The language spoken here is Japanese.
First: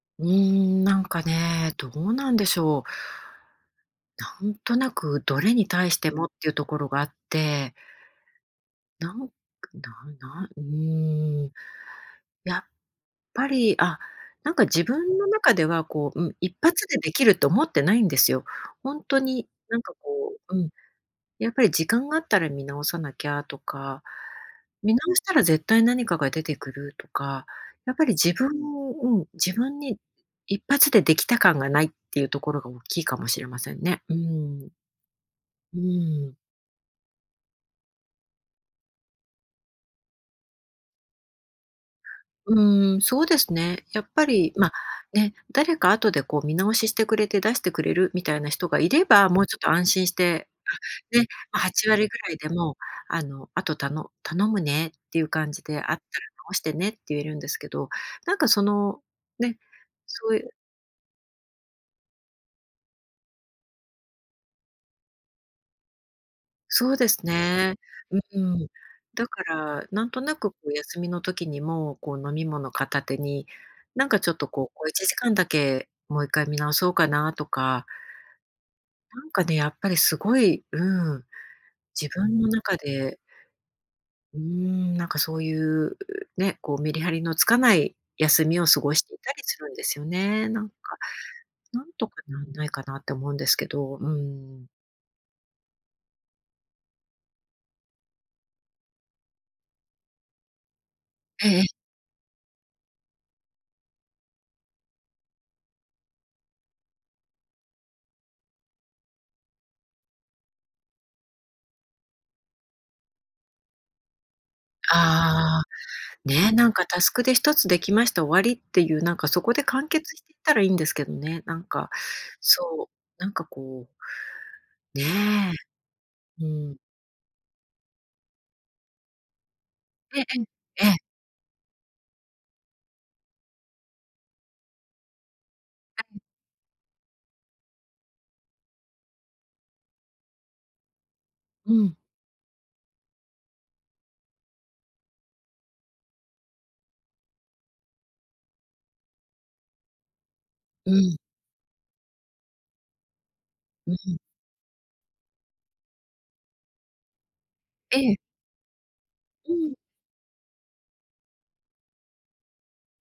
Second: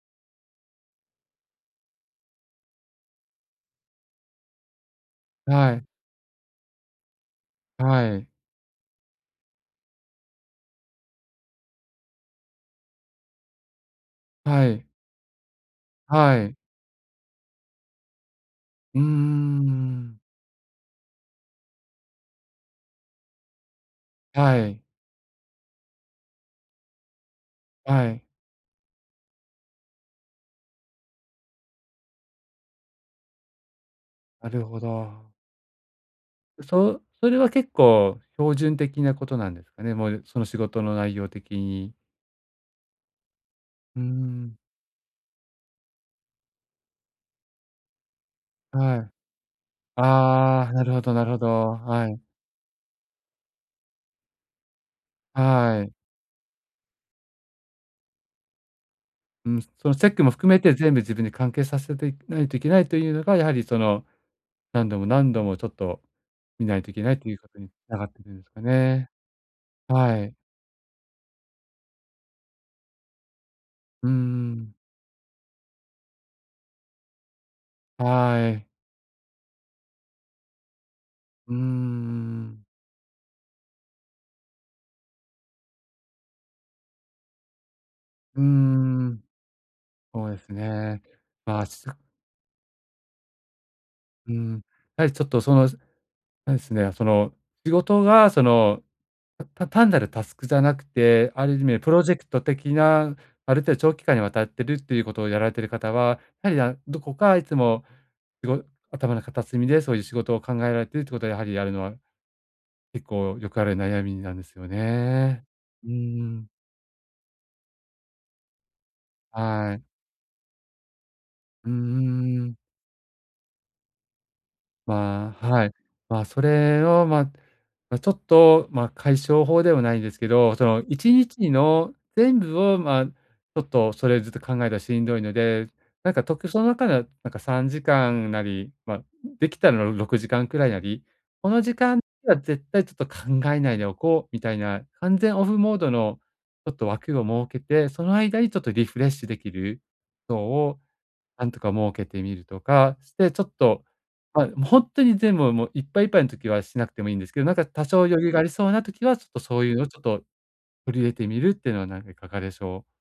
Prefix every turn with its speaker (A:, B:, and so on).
A: うーん、なんかね、どうなんでしょう。なんとなく、どれに
B: はい。
A: 対してもっていうところがあって。
B: はい。
A: なん、くなんなうーん、やっぱり、あ、なんか、
B: は
A: 自
B: い。
A: 分の中では、こう、うん、
B: は
A: 一
B: い。
A: 発でできると思ってないんですよ。ほ
B: うー
A: んとに、なんか、
B: ん。
A: こう、うん、やっぱり時間があったら見直さなきゃとか、
B: はい。
A: 見直したら絶対何かが出てくるとか、やっぱ
B: は
A: り
B: い。
A: 自分うん、自分に一発でできた感がないっていうところが大きいかもしれませんね。うー
B: な
A: ん。
B: るほど。
A: うーん。
B: ん、そうそれは結構、標準的なことなんですかね。もう、その仕事の内容的に。
A: うーん。そうですね。
B: う
A: や
B: ー
A: っぱり、
B: ん。
A: ま、ね、誰か後で、こう、見直ししてくれて、出してくれるみたいな人がい
B: は
A: れ
B: い。
A: ば、もうちょっと安心して
B: ああ、なるほど
A: あ、
B: な
A: ね、
B: るほど。
A: 8割
B: は
A: ぐ
B: い。
A: らいでも、あの、あとたの頼むねっていう感じで、あ
B: は
A: っ
B: い。
A: たら直してねって言えるんですけど、なんか、その、
B: う
A: ね、
B: ん、そのチェック
A: そ
B: も
A: うい
B: 含めて全部自分で完結させてないといけないというのが、やはり、その、何度も何度も、ちょっと見ない
A: そ
B: とい
A: う
B: け
A: で
B: ない
A: す
B: ということに
A: ね。
B: 繋がっ
A: う
B: てるん
A: ー
B: ですか
A: ん。
B: ね。
A: だから、なん
B: は
A: とな
B: い。
A: く、こう、休みの時にも、こう、飲み物片手に、な
B: う
A: ん
B: ー
A: かちょっと、こう、
B: ん。
A: 小1時間だけもう一回見直そうかなとか。
B: はい。
A: なんかね、やっぱりすごい、うーん、
B: うー
A: 自分の
B: ん。
A: 中でうーん、なんかそういうね、こう、メリハリのつかない
B: うー
A: 休みを過ごしてい
B: ん。
A: たりするんですよ
B: そうで
A: ね、
B: す
A: なんか。
B: ね。まあ、
A: 何
B: す
A: とかなんないかなって思うんですけど、うー
B: うん。
A: ん。
B: やはりちょっと、その、すあれですね、その、仕事が、その、たた単なるタスクじゃなくて、あ
A: ええ
B: る
A: え
B: 意
A: え。
B: 味プロジェクト的な、ある程度長期間にわたってるっていうことをやられている方は、やはりだどこか、いつも、しご頭の片隅でそういう仕事を考えられているということは、やはり、やるのは結構よくある悩みなんですよね。
A: ああ。
B: うーん。
A: ね、なんか、タスクで、一つできました終わりっていう、なんか、そこで
B: はい。
A: 完結していたらいいんですけどね。なん
B: うん
A: か、
B: うん-うん。
A: そう、なんか、こう。
B: まあ、
A: ね。
B: はい。ま、そ
A: うーん。
B: れを、ま、ちょっと、ま、解消法ではないで
A: え
B: す
A: え
B: けど、その
A: ええ。え
B: い
A: え。
B: にちにの全部を、ま、ちょっと、それずっと考えたらしんどいので、なん
A: [unintelligible]
B: か、とくその中では、なんか3時間なり、ま、できたらろ6時間くらいなり、この
A: う
B: 時
A: ん。
B: 間には絶対ちょっと考えないでおこう、みたいな完全オフモードのちょっと枠を設けて、その間にちょっとリフレッシュできるそうを、
A: うん。
B: なんとか設けてみるとかして、ちょっと
A: うん。
B: はい。も、ほんっとに全部はもう、いっぱいいっぱいの時はしなくてもいいんですけど、なんか、多
A: え
B: 少
A: え。
B: 余裕がありそうな時は、ちょっと
A: う
B: そうい
A: ん。
B: うのを、ちょっと取り入れてみるっていうのは、なんか、いかがでしょう。